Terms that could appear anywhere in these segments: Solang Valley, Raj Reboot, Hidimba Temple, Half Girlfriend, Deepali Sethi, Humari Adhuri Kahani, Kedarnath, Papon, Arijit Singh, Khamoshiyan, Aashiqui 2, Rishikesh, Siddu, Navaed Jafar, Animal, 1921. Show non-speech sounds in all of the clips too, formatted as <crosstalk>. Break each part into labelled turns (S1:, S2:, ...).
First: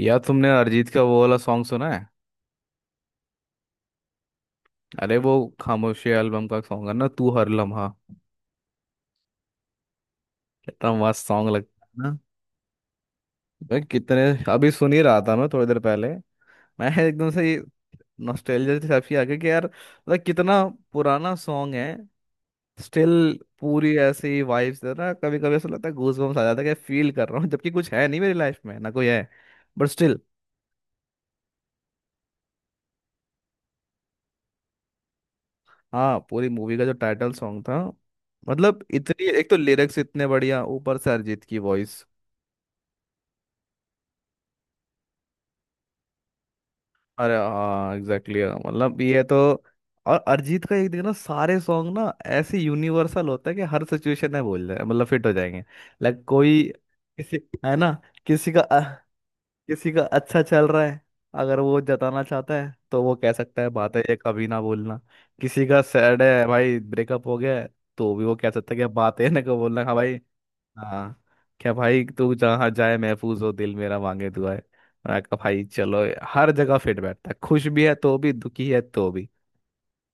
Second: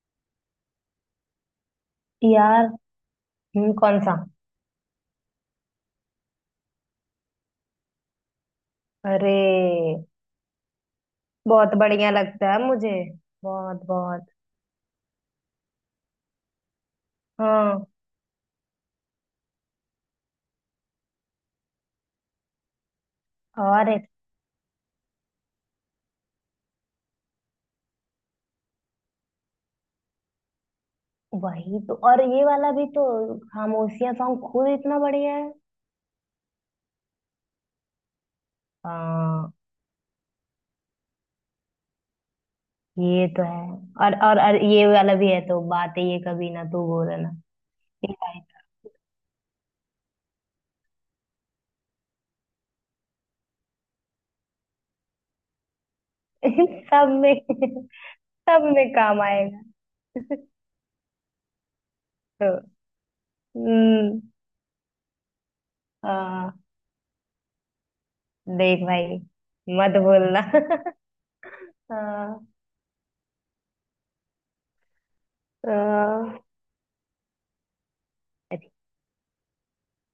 S1: या तुमने अरिजीत का वो वाला सॉन्ग सुना है?
S2: यार। कौन सा?
S1: अरे, वो खामोशी एल्बम का सॉन्ग है ना, तू हर लम्हा।
S2: अरे
S1: कितना मस्त सॉन्ग
S2: बहुत
S1: लगता है
S2: बढ़िया
S1: ना।
S2: लगता है मुझे।
S1: मैं
S2: बहुत
S1: कितने
S2: बहुत।
S1: अभी सुन ही रहा था, मैं थोड़ी देर पहले। मैं एकदम से ये,
S2: हाँ।
S1: नॉस्टैल्जिया से काफी आ गया कि यार मतलब कितना पुराना सॉन्ग है। स्टिल
S2: और
S1: पूरी
S2: एक-।
S1: ऐसी वाइब्स दे रहा है ना। कभी कभी ऐसा लगता है, गूज बम्स आ जाता है कि फील कर रहा हूँ जबकि कुछ है नहीं मेरी लाइफ में, ना कोई है। But still.
S2: वही तो। और ये वाला भी तो खामोशियां सॉन्ग खुद इतना बढ़िया है।
S1: हाँ, पूरी मूवी का जो टाइटल सॉन्ग था। मतलब इतनी, एक
S2: हाँ,
S1: तो लिरिक्स इतने बढ़िया, ऊपर से अरिजीत की वॉइस।
S2: ये तो है। और ये वाला भी है तो बात ये कभी ना तू बोलना।
S1: अरे हाँ,
S2: ये
S1: एग्जैक्टली,
S2: वाला।
S1: हाँ। मतलब ये तो। और अरिजीत का, एक देखना सारे सॉन्ग ना ऐसे यूनिवर्सल होता है कि हर सिचुएशन में बोल जाए, मतलब फिट हो जाएंगे। लाइक कोई,
S2: <laughs> सब
S1: किसी
S2: में।
S1: है ना,
S2: सब
S1: किसी का अ,
S2: में काम आएगा।
S1: किसी का अच्छा चल रहा है, अगर वो जताना
S2: तो।
S1: चाहता है तो वो कह सकता है बात है ये
S2: हम्म।
S1: कभी ना बोलना। किसी का सैड है,
S2: हाँ,
S1: भाई ब्रेकअप हो गया है, तो भी वो कह सकता है
S2: देख
S1: कि
S2: भाई,
S1: बात है <laughs> ना को बोलना। हाँ
S2: मत
S1: भाई।
S2: बोलना।
S1: हाँ, क्या
S2: <laughs>
S1: भाई तू
S2: हाँ।
S1: जहाँ जाए महफूज हो, दिल मेरा मांगे दुआ है। मैं कहा भाई चलो।
S2: हाँ।
S1: हर जगह फिट बैठता है, खुश भी है तो भी, दुखी है तो भी।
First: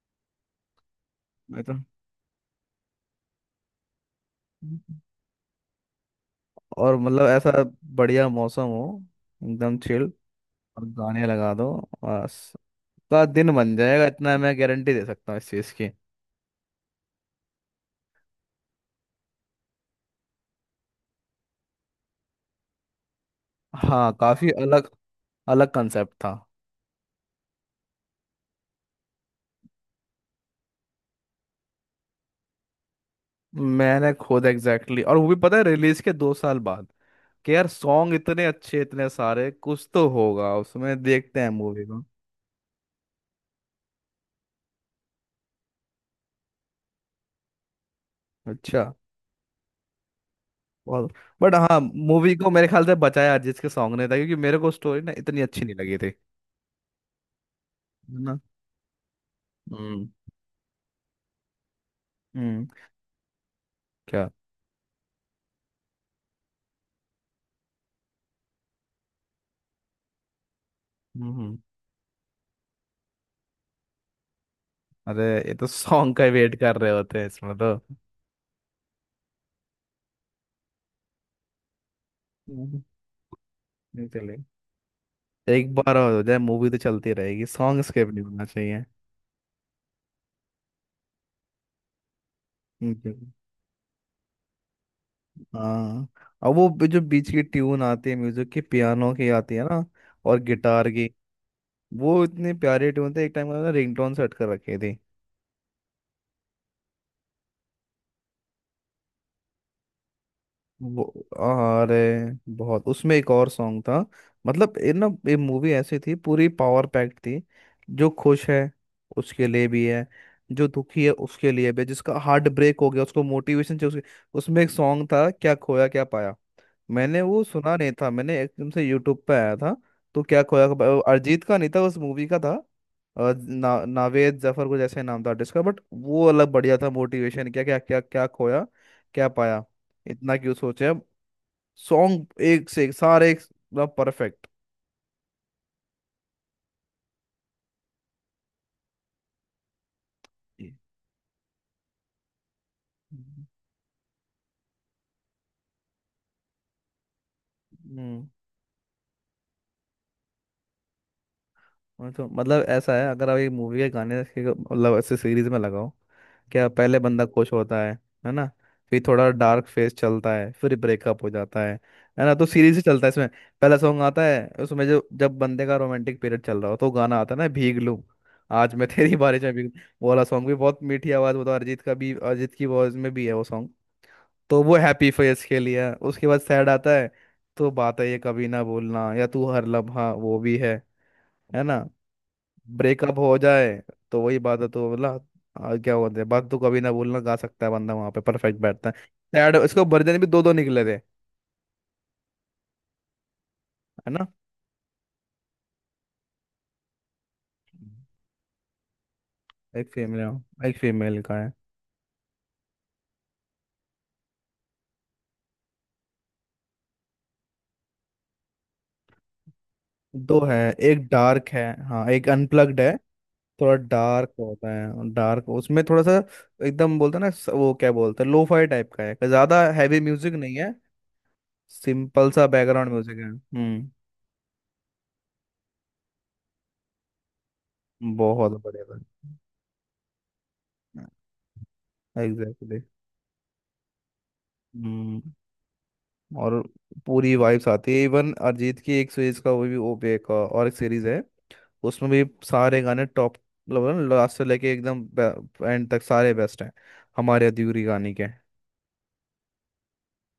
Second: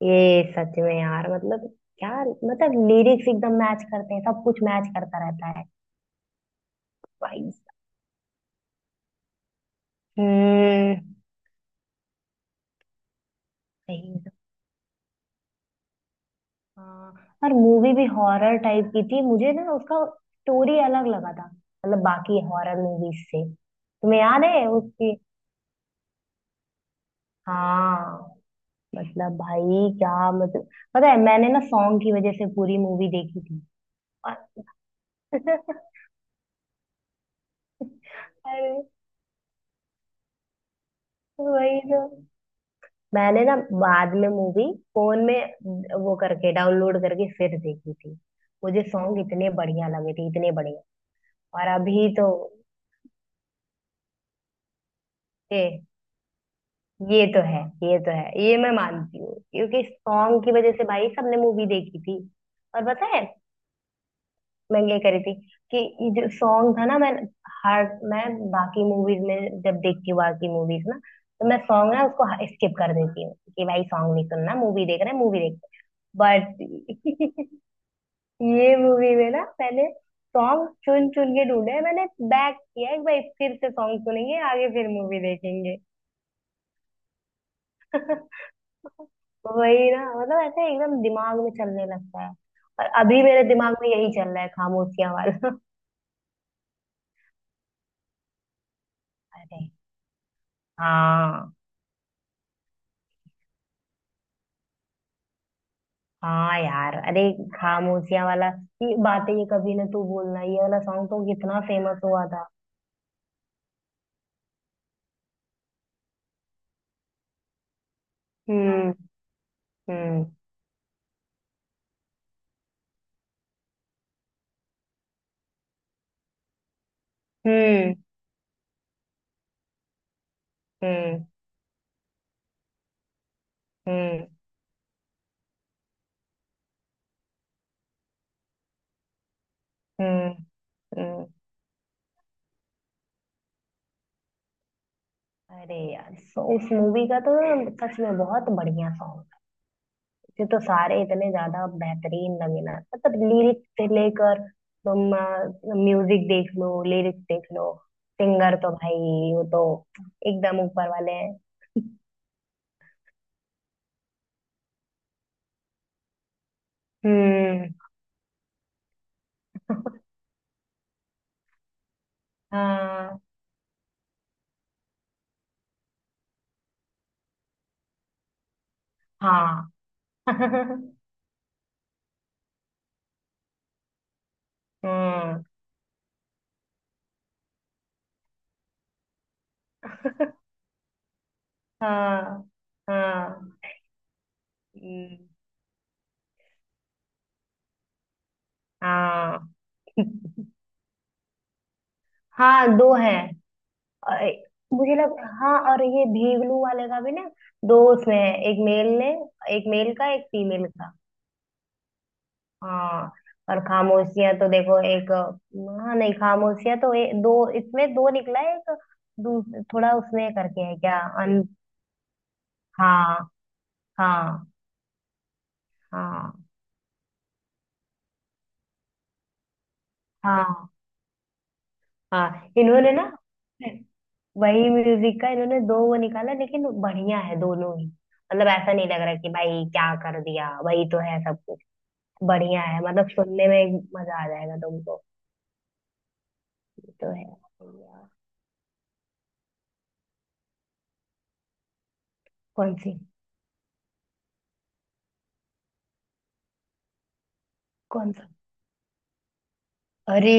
S2: ये सच में यार,
S1: मैं
S2: मतलब
S1: तो,
S2: क्या, मतलब लिरिक्स एकदम मैच करते हैं, सब कुछ मैच करता रहता है।
S1: और मतलब
S2: भाई
S1: ऐसा
S2: साहब।
S1: बढ़िया मौसम हो, एकदम चिल, और
S2: हम्म।
S1: गाने लगा दो, बस, का दिन बन जाएगा
S2: सही है।
S1: इतना, मैं गारंटी दे सकता हूँ इस चीज़ की।
S2: हाँ। और मूवी भी हॉरर टाइप की थी। मुझे ना उसका स्टोरी अलग लगा था, मतलब बाकी हॉरर मूवीज से।
S1: हाँ,
S2: तुम्हें याद
S1: काफी
S2: है
S1: अलग,
S2: उसकी?
S1: अलग कंसेप्ट था।
S2: हाँ, मतलब भाई क्या मतलब, पता है मैंने ना सॉन्ग की वजह से पूरी मूवी देखी थी।
S1: मैंने
S2: और
S1: खुद एग्जैक्टली, और वो भी पता है रिलीज के दो साल बाद कि यार
S2: <laughs>
S1: सॉन्ग इतने अच्छे,
S2: अरे,
S1: इतने सारे, कुछ तो होगा उसमें, देखते हैं
S2: वही
S1: मूवी
S2: तो।
S1: को।
S2: मैंने ना बाद में मूवी फोन में वो करके डाउनलोड करके फिर देखी थी। मुझे
S1: अच्छा।
S2: सॉन्ग इतने बढ़िया लगे थे, इतने बढ़िया।
S1: बहुत। बट
S2: और
S1: हाँ,
S2: अभी तो
S1: मूवी को मेरे ख्याल से बचाया जिसके सॉन्ग ने था, क्योंकि मेरे को स्टोरी ना इतनी अच्छी नहीं
S2: ए,
S1: लगी थी।
S2: ये तो है, ये तो
S1: है ना।
S2: है, ये मैं मानती हूँ क्योंकि
S1: हम्म।
S2: सॉन्ग की वजह से भाई सबने मूवी देखी थी।
S1: हम्म।
S2: और पता है,
S1: क्या।
S2: मैं ये करी थी कि ये जो सॉन्ग था ना, हर मैं बाकी मूवीज में जब देखती हूँ, बाकी मूवीज ना,
S1: हम्म।
S2: तो
S1: हम्म।
S2: मैं सॉन्ग ना उसको स्किप कर देती हूँ कि भाई सॉन्ग नहीं सुनना, मूवी देख रहे हैं,
S1: अरे,
S2: मूवी
S1: ये
S2: देख
S1: तो सॉन्ग का
S2: रहे हैं।
S1: वेट कर रहे होते हैं
S2: बट
S1: इसमें
S2: <laughs>
S1: तो।
S2: ये मूवी में ना मैंने सॉन्ग चुन चुन के ढूंढे हैं। मैंने बैक
S1: हम्म,
S2: किया एक, भाई फिर से सॉन्ग
S1: नहीं चले,
S2: सुनेंगे, आगे फिर मूवी
S1: एक
S2: देखेंगे।
S1: बार और हो जाए मूवी तो चलती रहेगी, सॉन्ग स्किप नहीं
S2: <laughs>
S1: होना चाहिए।
S2: वही ना, मतलब ऐसे एकदम दिमाग में चलने लगता है। और
S1: नहीं
S2: अभी
S1: चले।
S2: मेरे दिमाग में यही चल रहा है, खामोशियां वाला। <laughs>
S1: हाँ, और वो भी जो बीच की ट्यून आती है म्यूजिक की, पियानो की आती है
S2: अरे
S1: ना, और गिटार की,
S2: हाँ।
S1: वो इतनी प्यारी ट्यून थी, एक टाइम उन्होंने रिंगटोन सेट कर रखी थी।
S2: हाँ यार, अरे, खामोशियां वाला, ये बातें, ये कभी ना तू बोलना, ये वाला
S1: वो,
S2: सॉन्ग तो कितना
S1: अरे
S2: फेमस हुआ था।
S1: बहुत, उसमें एक और सॉन्ग था। मतलब ये ना, ये मूवी ऐसी थी, पूरी पावर पैक्ड थी। जो खुश है
S2: हम्म।
S1: उसके लिए भी है,
S2: हम्म।
S1: जो दुखी है उसके लिए भी है, जिसका हार्ट ब्रेक हो गया उसको मोटिवेशन चाहिए उसके। उसमें एक सॉन्ग था, क्या खोया क्या पाया। मैंने वो सुना नहीं
S2: हम्म।
S1: था, मैंने एकदम से यूट्यूब पे आया था। तो
S2: हम्म।
S1: अरिजीत का नहीं था, उस मूवी का था।
S2: हम्म।
S1: नावेद जफर को जैसे नाम था आर्टिस्ट का, बट वो अलग बढ़िया था, मोटिवेशन, क्या क्या खोया क्या पाया, इतना
S2: हम्म।
S1: क्यों सोचे अब।
S2: हम्म,
S1: सॉन्ग एक से एक सारे, एक मतलब परफेक्ट।
S2: अरे यार, सो उस मूवी का तो सच में बहुत बढ़िया सॉन्ग था। ये तो सारे इतने ज्यादा बेहतरीन लगे ना, मतलब
S1: हम्म।
S2: लिरिक्स से लेकर, तुम म्यूजिक देख लो, लिरिक्स देख लो, सिंगर तो भाई वो तो एकदम ऊपर वाले हैं।
S1: मैं तो मतलब ऐसा है, अगर आप एक मूवी के गाने के मतलब ऐसे सीरीज में लगाओ, क्या पहले बंदा खुश
S2: हम्म।
S1: होता है ना, फिर थोड़ा डार्क फेस चलता है, फिर ब्रेकअप हो जाता है ना, तो सीरीज ही चलता है
S2: हाँ।
S1: इसमें। पहला सॉन्ग आता है उसमें जो, जब बंदे का रोमांटिक पीरियड चल रहा हो तो गाना आता है ना, भीग लूं आज मैं <laughs> तेरी बारिश में भीग
S2: हाँ।
S1: लूं। वो वाला
S2: <laughs>
S1: सॉन्ग भी बहुत
S2: हम्म।
S1: मीठी आवाज, वो तो अरिजीत का भी, अरिजीत की वॉइस में भी है वो सॉन्ग। तो वो हैप्पी फेस के लिए है। उसके बाद सैड आता है, तो बात है ये कभी ना भूलना या तू हर लम्हा वो भी है ना।
S2: हाँ।
S1: ब्रेकअप हो
S2: हाँ।
S1: जाए, तो वही बात है तो बोला,
S2: हम्म,
S1: क्या बोलते हैं, बात तो कभी ना बोलना गा सकता है बंदा, वहां पे परफेक्ट बैठता है।
S2: हाँ।
S1: सैड इसको वर्जन भी दो दो
S2: <laughs>
S1: निकले थे,
S2: हाँ, दो हैं।
S1: है
S2: और
S1: ना।
S2: मुझे लग, हाँ और ये भीगलू वाले का भी ना, दो उसमें है, एक मेल ने, एक
S1: एक
S2: मेल का
S1: फीमेल
S2: एक
S1: है,
S2: फीमेल
S1: एक
S2: का।
S1: फीमेल का है।
S2: हाँ। और खामोशियां तो देखो एक, हाँ नहीं, खामोशियां तो दो इसमें, दो निकला है एक। दूस- थोड़ा उसमें
S1: दो है,
S2: करके है क्या?
S1: एक
S2: अन।
S1: डार्क है, हाँ एक अनप्लग्ड है।
S2: हाँ।
S1: थोड़ा डार्क
S2: हाँ।
S1: होता है, डार्क उसमें थोड़ा सा।
S2: हाँ।
S1: एकदम बोलते हैं ना, वो क्या बोलते हैं, लोफाई टाइप का है, ज्यादा हैवी म्यूजिक नहीं
S2: हाँ।
S1: है, सिंपल सा
S2: हाँ।
S1: बैकग्राउंड
S2: इन्होंने ना
S1: म्यूजिक है। हम्म,
S2: वही म्यूजिक का इन्होंने दो वो निकाला, लेकिन बढ़िया है दोनों ही, मतलब
S1: बहुत
S2: ऐसा नहीं लग रहा कि भाई क्या कर दिया, वही तो
S1: बढ़िया,
S2: है सब। बढ़िया
S1: एग्जैक्टली।
S2: है, मतलब सुनने में मजा आ जाएगा तुमको।
S1: और
S2: ये तो है
S1: पूरी वाइब्स आती है
S2: बढ़िया।
S1: इवन। अरिजीत की एक सीरीज का वो भी ओ बे का, और एक सीरीज है उसमें भी
S2: कौन
S1: सारे
S2: सी?
S1: गाने टॉप, मतलब लास्ट से लेके एकदम एंड तक सारे बेस्ट हैं, हमारे अधूरी
S2: कौन
S1: कहानी के,
S2: सा? अरे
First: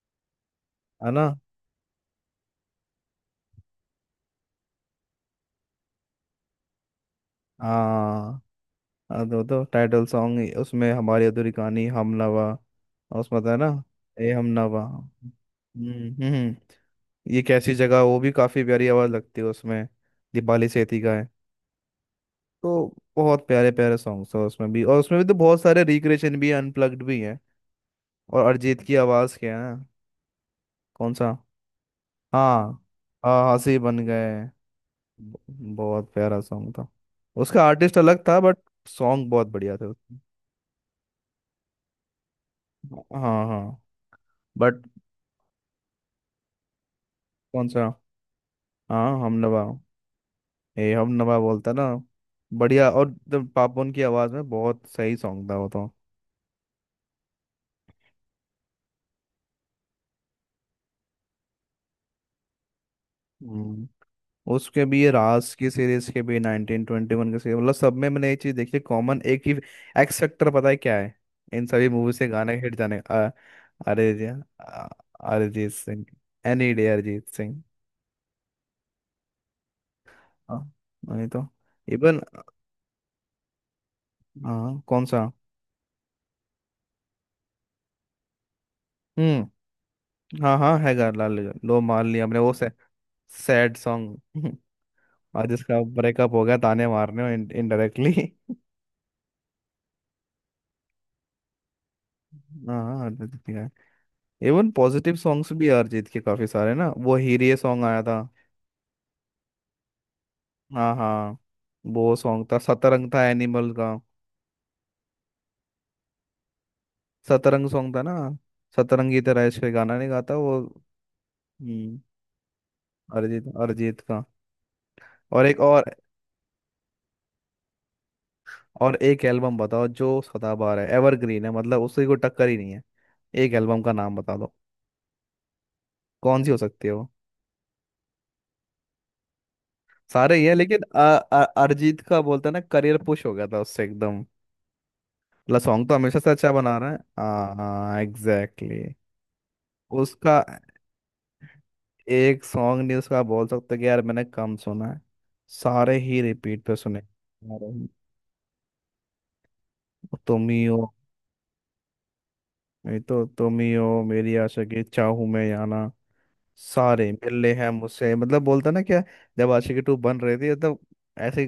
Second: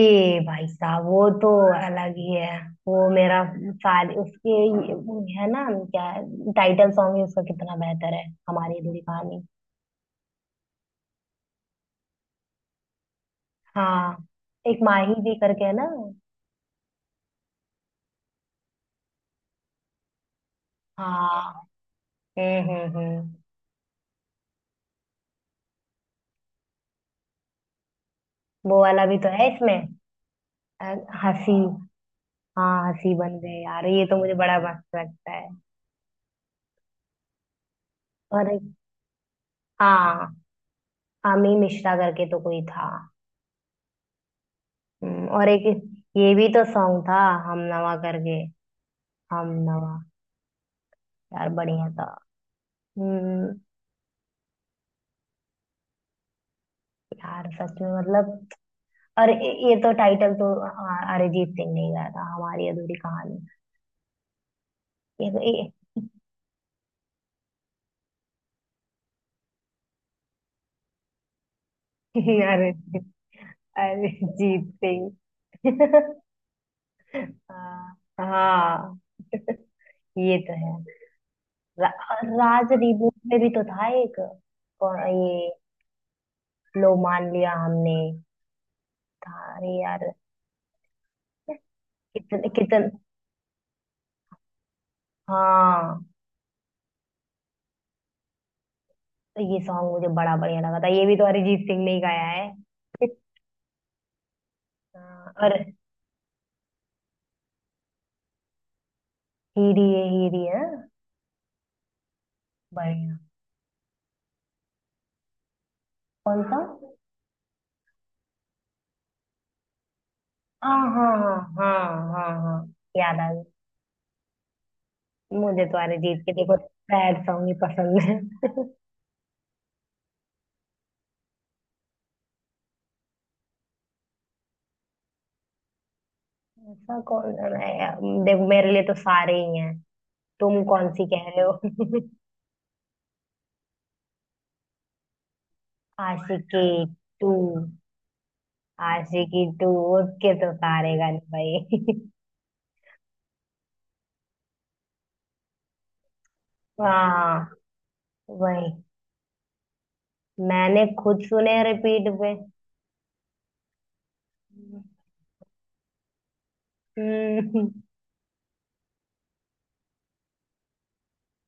S2: भाई साहब,
S1: है
S2: वो
S1: ना।
S2: तो अलग ही है। वो मेरा साल उसके वो है ना क्या, टाइटल सॉन्ग ही उसका कितना बेहतर है,
S1: हाँ
S2: हमारी अधूरी
S1: हाँ,
S2: कहानी।
S1: तो टाइटल सॉन्ग उसमें, हमारी अधूरी कहानी, हम नवा। और उसमें था ना,
S2: हाँ,
S1: ए हम
S2: एक
S1: नवा।
S2: माही
S1: हम्म।
S2: जी करके है ना।
S1: हम्म हम्म। ये कैसी जगह, वो भी काफी प्यारी आवाज लगती है उसमें, दीपाली सेठी का है।
S2: हाँ। हम्म।
S1: तो
S2: हम्म। हम्म।
S1: बहुत प्यारे प्यारे सॉन्ग्स हैं उसमें भी, और उसमें भी तो बहुत सारे रिक्रिएशन भी, अनप्लग्ड भी हैं, और
S2: वो
S1: अरिजीत की
S2: वाला भी तो
S1: आवाज़
S2: है
S1: क्या है।
S2: इसमें अ,
S1: कौन सा।
S2: हंसी।
S1: हाँ
S2: हाँ, हंसी बन
S1: हाँ,
S2: गए।
S1: हंसी
S2: यार
S1: बन
S2: ये तो मुझे
S1: गए,
S2: बड़ा मस्त लगता
S1: ब-
S2: है।
S1: बहुत प्यारा सॉन्ग था। उसका आर्टिस्ट अलग था,
S2: और
S1: बट
S2: एक-।
S1: सॉन्ग बहुत बढ़िया थे उसके।
S2: हाँ, आमी मिश्रा करके तो कोई था।
S1: हाँ हाँ, बट।
S2: और एक ये भी तो सॉन्ग था, हम
S1: कौन सा,
S2: नवा करके।
S1: हाँ
S2: हम
S1: हमनवा,
S2: नवा।
S1: ए हमनवा
S2: यार
S1: बोलता ना।
S2: बढ़िया था।
S1: बढ़िया, और जब
S2: हम्म।
S1: पापोन की आवाज़ में, बहुत सही सॉन्ग था वो तो।
S2: यार सच में, मतलब। और ये तो टाइटल तो अ- अरिजीत सिंह ने ही गाया था, हमारी अधूरी कहानी।
S1: हम्म। उसके भी, ये
S2: ये तो
S1: राज की
S2: ये
S1: सीरीज के भी, नाइनटीन ट्वेंटी वन के सीरीज, मतलब सब में मैंने एक चीज देखी है कॉमन एक ही, एक्स फैक्टर पता है क्या है, इन सभी मूवी
S2: <laughs>
S1: से गाने हिट जाने
S2: अरिजीत,
S1: अरे जी,
S2: अरिजीत
S1: अरिजीत
S2: सिंह।
S1: सिंह।
S2: <laughs>
S1: Any day Arijit Singh.
S2: हाँ हाँ, ये तो
S1: हाँ,
S2: है।
S1: नहीं तो
S2: रा,
S1: इवन।
S2: राज रिबूट में भी तो था एक।
S1: हाँ, कौन
S2: कौन-
S1: सा।
S2: ये लो, मान लिया हमने, था
S1: हम्म।
S2: अरे यार।
S1: हाँ हाँ, है गा लाल, लो मान लिया हमने,
S2: कितने कितने
S1: सैड सॉन्ग <laughs> और जिसका
S2: हाँ।
S1: ब्रेकअप <laughs> हो गया, ताने मारने इनडायरेक्टली।
S2: तो ये सॉन्ग मुझे बड़ा बढ़िया लगा था, ये भी तो अरिजीत सिंह ने ही गाया
S1: <laughs>
S2: है।
S1: हाँ हाँ, अरिजीत सिंह है। इवन पॉजिटिव
S2: हाँ,
S1: सॉन्ग्स
S2: और
S1: भी है अरिजीत के काफी सारे ना, वो हीरे सॉन्ग आया था।
S2: हीरी है, हीरी है।
S1: हाँ हाँ, वो सॉन्ग था, सतरंग
S2: बढ़िया।
S1: था एनिमल का,
S2: कौन सा?
S1: सतरंग सॉन्ग था ना, सतरंगी तरह इश्क गाना नहीं गाता वो।
S2: हाँ हाँ हाँ हाँ।
S1: हम्म,
S2: हाँ, हाँ याद आ गया।
S1: अरिजीत अरिजीत का। और एक
S2: मुझे तो
S1: और
S2: अरिजीत के देखो सैड सॉन्ग ही पसंद है।
S1: और एक एल्बम बताओ जो सदाबहार है, एवरग्रीन है, मतलब उसकी कोई टक्कर ही नहीं है। एक एल्बम का नाम बता दो, कौन सी हो सकती है
S2: ऐसा
S1: वो।
S2: कौन सा है यार? देखो, मेरे लिए तो सारे ही हैं।
S1: सारे ही है
S2: तुम
S1: लेकिन
S2: कौन सी कह रहे हो? <laughs>
S1: अरिजीत का बोलते हैं ना, करियर पुश हो गया था उससे एकदम, मतलब सॉन्ग तो हमेशा से अच्छा
S2: आशिकी
S1: बना रहा है,
S2: टू।
S1: हाँ हाँ एग्जैक्टली।
S2: आशिकी टू, उसके
S1: उसका
S2: तो सारे गाने भाई।
S1: एक सॉन्ग नहीं उसका बोल सकते कि यार मैंने कम सुना है, सारे ही रिपीट पे
S2: <laughs>
S1: सुने
S2: हाँ,
S1: सारे ही।
S2: वही।
S1: तुम ही
S2: मैंने
S1: हो,
S2: खुद सुने रिपीट पे।
S1: नहीं तो तुम ही हो, मेरी आशिकी, चाहूं मैं या ना, सारे मिल
S2: <laughs>
S1: ले हैं
S2: हम्म।
S1: मुझसे, मतलब बोलता ना क्या। जब आशिकी टू बन रही थी तो ऐसे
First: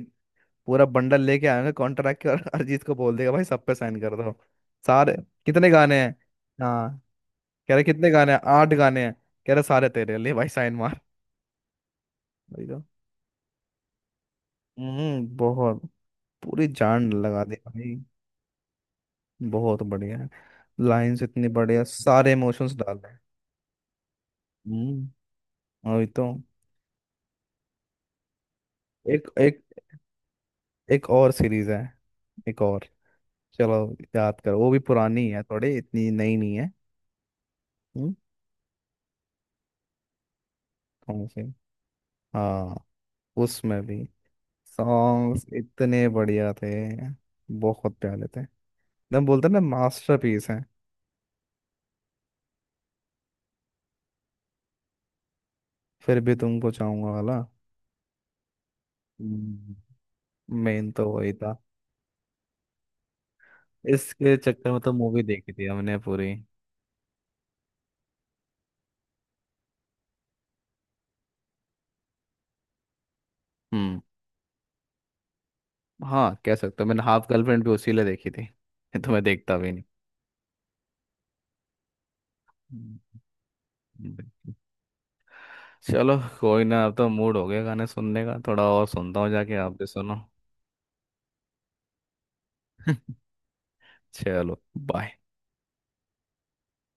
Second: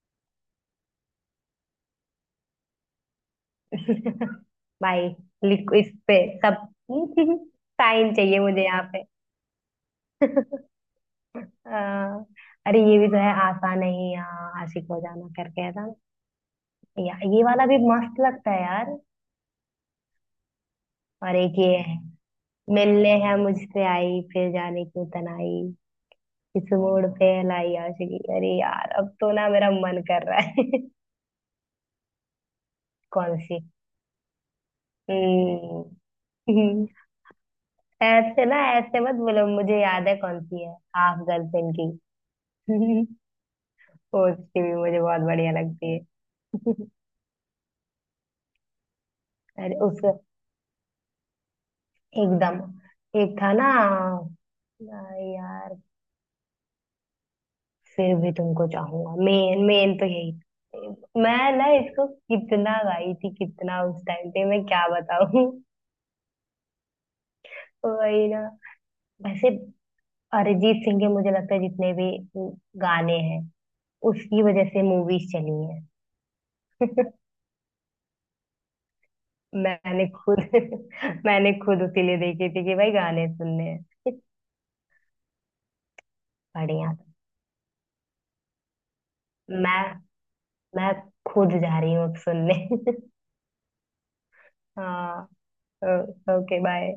S1: पूरा बंडल लेके आएंगे कॉन्ट्रैक्ट के, और <laughs> अरिजीत को बोल देगा भाई सब पे साइन कर दो,
S2: भाई
S1: सारे। कितने
S2: लिखो इस
S1: गाने हैं।
S2: पे सब। <laughs>
S1: हाँ, कह रहे कितने
S2: साइन
S1: गाने
S2: चाहिए
S1: हैं,
S2: मुझे
S1: आठ
S2: यहाँ पे।
S1: गाने हैं, कह रहे सारे तेरे ले भाई, साइन मार।
S2: आ,
S1: वही
S2: अरे
S1: तो।
S2: ये भी तो है, आसान नहीं यहाँ आशिक हो जाना,
S1: हम्म,
S2: करके है
S1: बहुत,
S2: ना।
S1: पूरी जान
S2: ये
S1: लगा दे
S2: वाला भी
S1: भाई।
S2: मस्त लगता है यार।
S1: बहुत बढ़िया है, लाइंस
S2: और
S1: इतनी
S2: एक ये
S1: बढ़िया,
S2: है,
S1: सारे इमोशंस डाल
S2: मिलने
S1: रहे हैं।
S2: है मुझसे आई, फिर जाने क्यों
S1: हम्म,
S2: तनाई,
S1: वही तो।
S2: इस मोड़ पे लाई आशिकी। अरे यार, अब
S1: एक
S2: तो ना
S1: एक
S2: मेरा मन कर रहा है। <laughs>
S1: एक और सीरीज है, एक और।
S2: कौन सी?
S1: चलो याद करो, वो भी पुरानी है थोड़ी, इतनी
S2: हम्म।
S1: नई नहीं है।
S2: <laughs>
S1: हम्म।
S2: ऐसे ना, ऐसे मत बोलो, मुझे याद है कौन सी है, हाफ
S1: कौन सी।
S2: गर्लफ्रेंड
S1: हाँ,
S2: की। <laughs>
S1: उसमें भी
S2: उसकी भी मुझे बहुत
S1: सॉन्ग्स
S2: बढ़िया लगती
S1: इतने बढ़िया थे,
S2: है। <laughs>
S1: बहुत प्यारे थे, एकदम बोलते हैं ना,
S2: अरे उस,
S1: मास्टरपीस है।
S2: एकदम एक था ना यार,
S1: फिर भी तुमको चाहूंगा वाला,
S2: फिर भी तुमको चाहूंगा, मेन मेन तो यही
S1: मेन तो
S2: था।
S1: वही
S2: मैं
S1: था।
S2: ना इसको कितना गाई थी, कितना उस टाइम
S1: इसके
S2: पे, मैं
S1: चक्कर में
S2: क्या
S1: तो मूवी
S2: बताऊं।
S1: देखी थी हमने पूरी।
S2: <laughs> वही ना। वैसे अरिजीत सिंह के मुझे लगता है जितने भी गाने हैं,
S1: हम्म।
S2: उसकी वजह से मूवीज चली हैं।
S1: हाँ, कह सकते हो, मैंने हाफ गर्लफ्रेंड भी उसी लिए देखी थी, <laughs> तो मैं देखता भी नहीं।
S2: मैंने खुद <laughs> मैंने खुद उसीलिए देखी थी कि भाई
S1: हम्म,
S2: गाने सुनने हैं।
S1: हम्म। चलो कोई ना, अब
S2: बढ़िया।
S1: तो मूड हो गया गाने सुनने का, थोड़ा और सुनता हूँ जाके, आप
S2: मैं
S1: भी सुनो।
S2: मैं खुद जा रही हूँ अब सुनने। <laughs>
S1: चलो, बाय।
S2: हाँ, ओके बाय।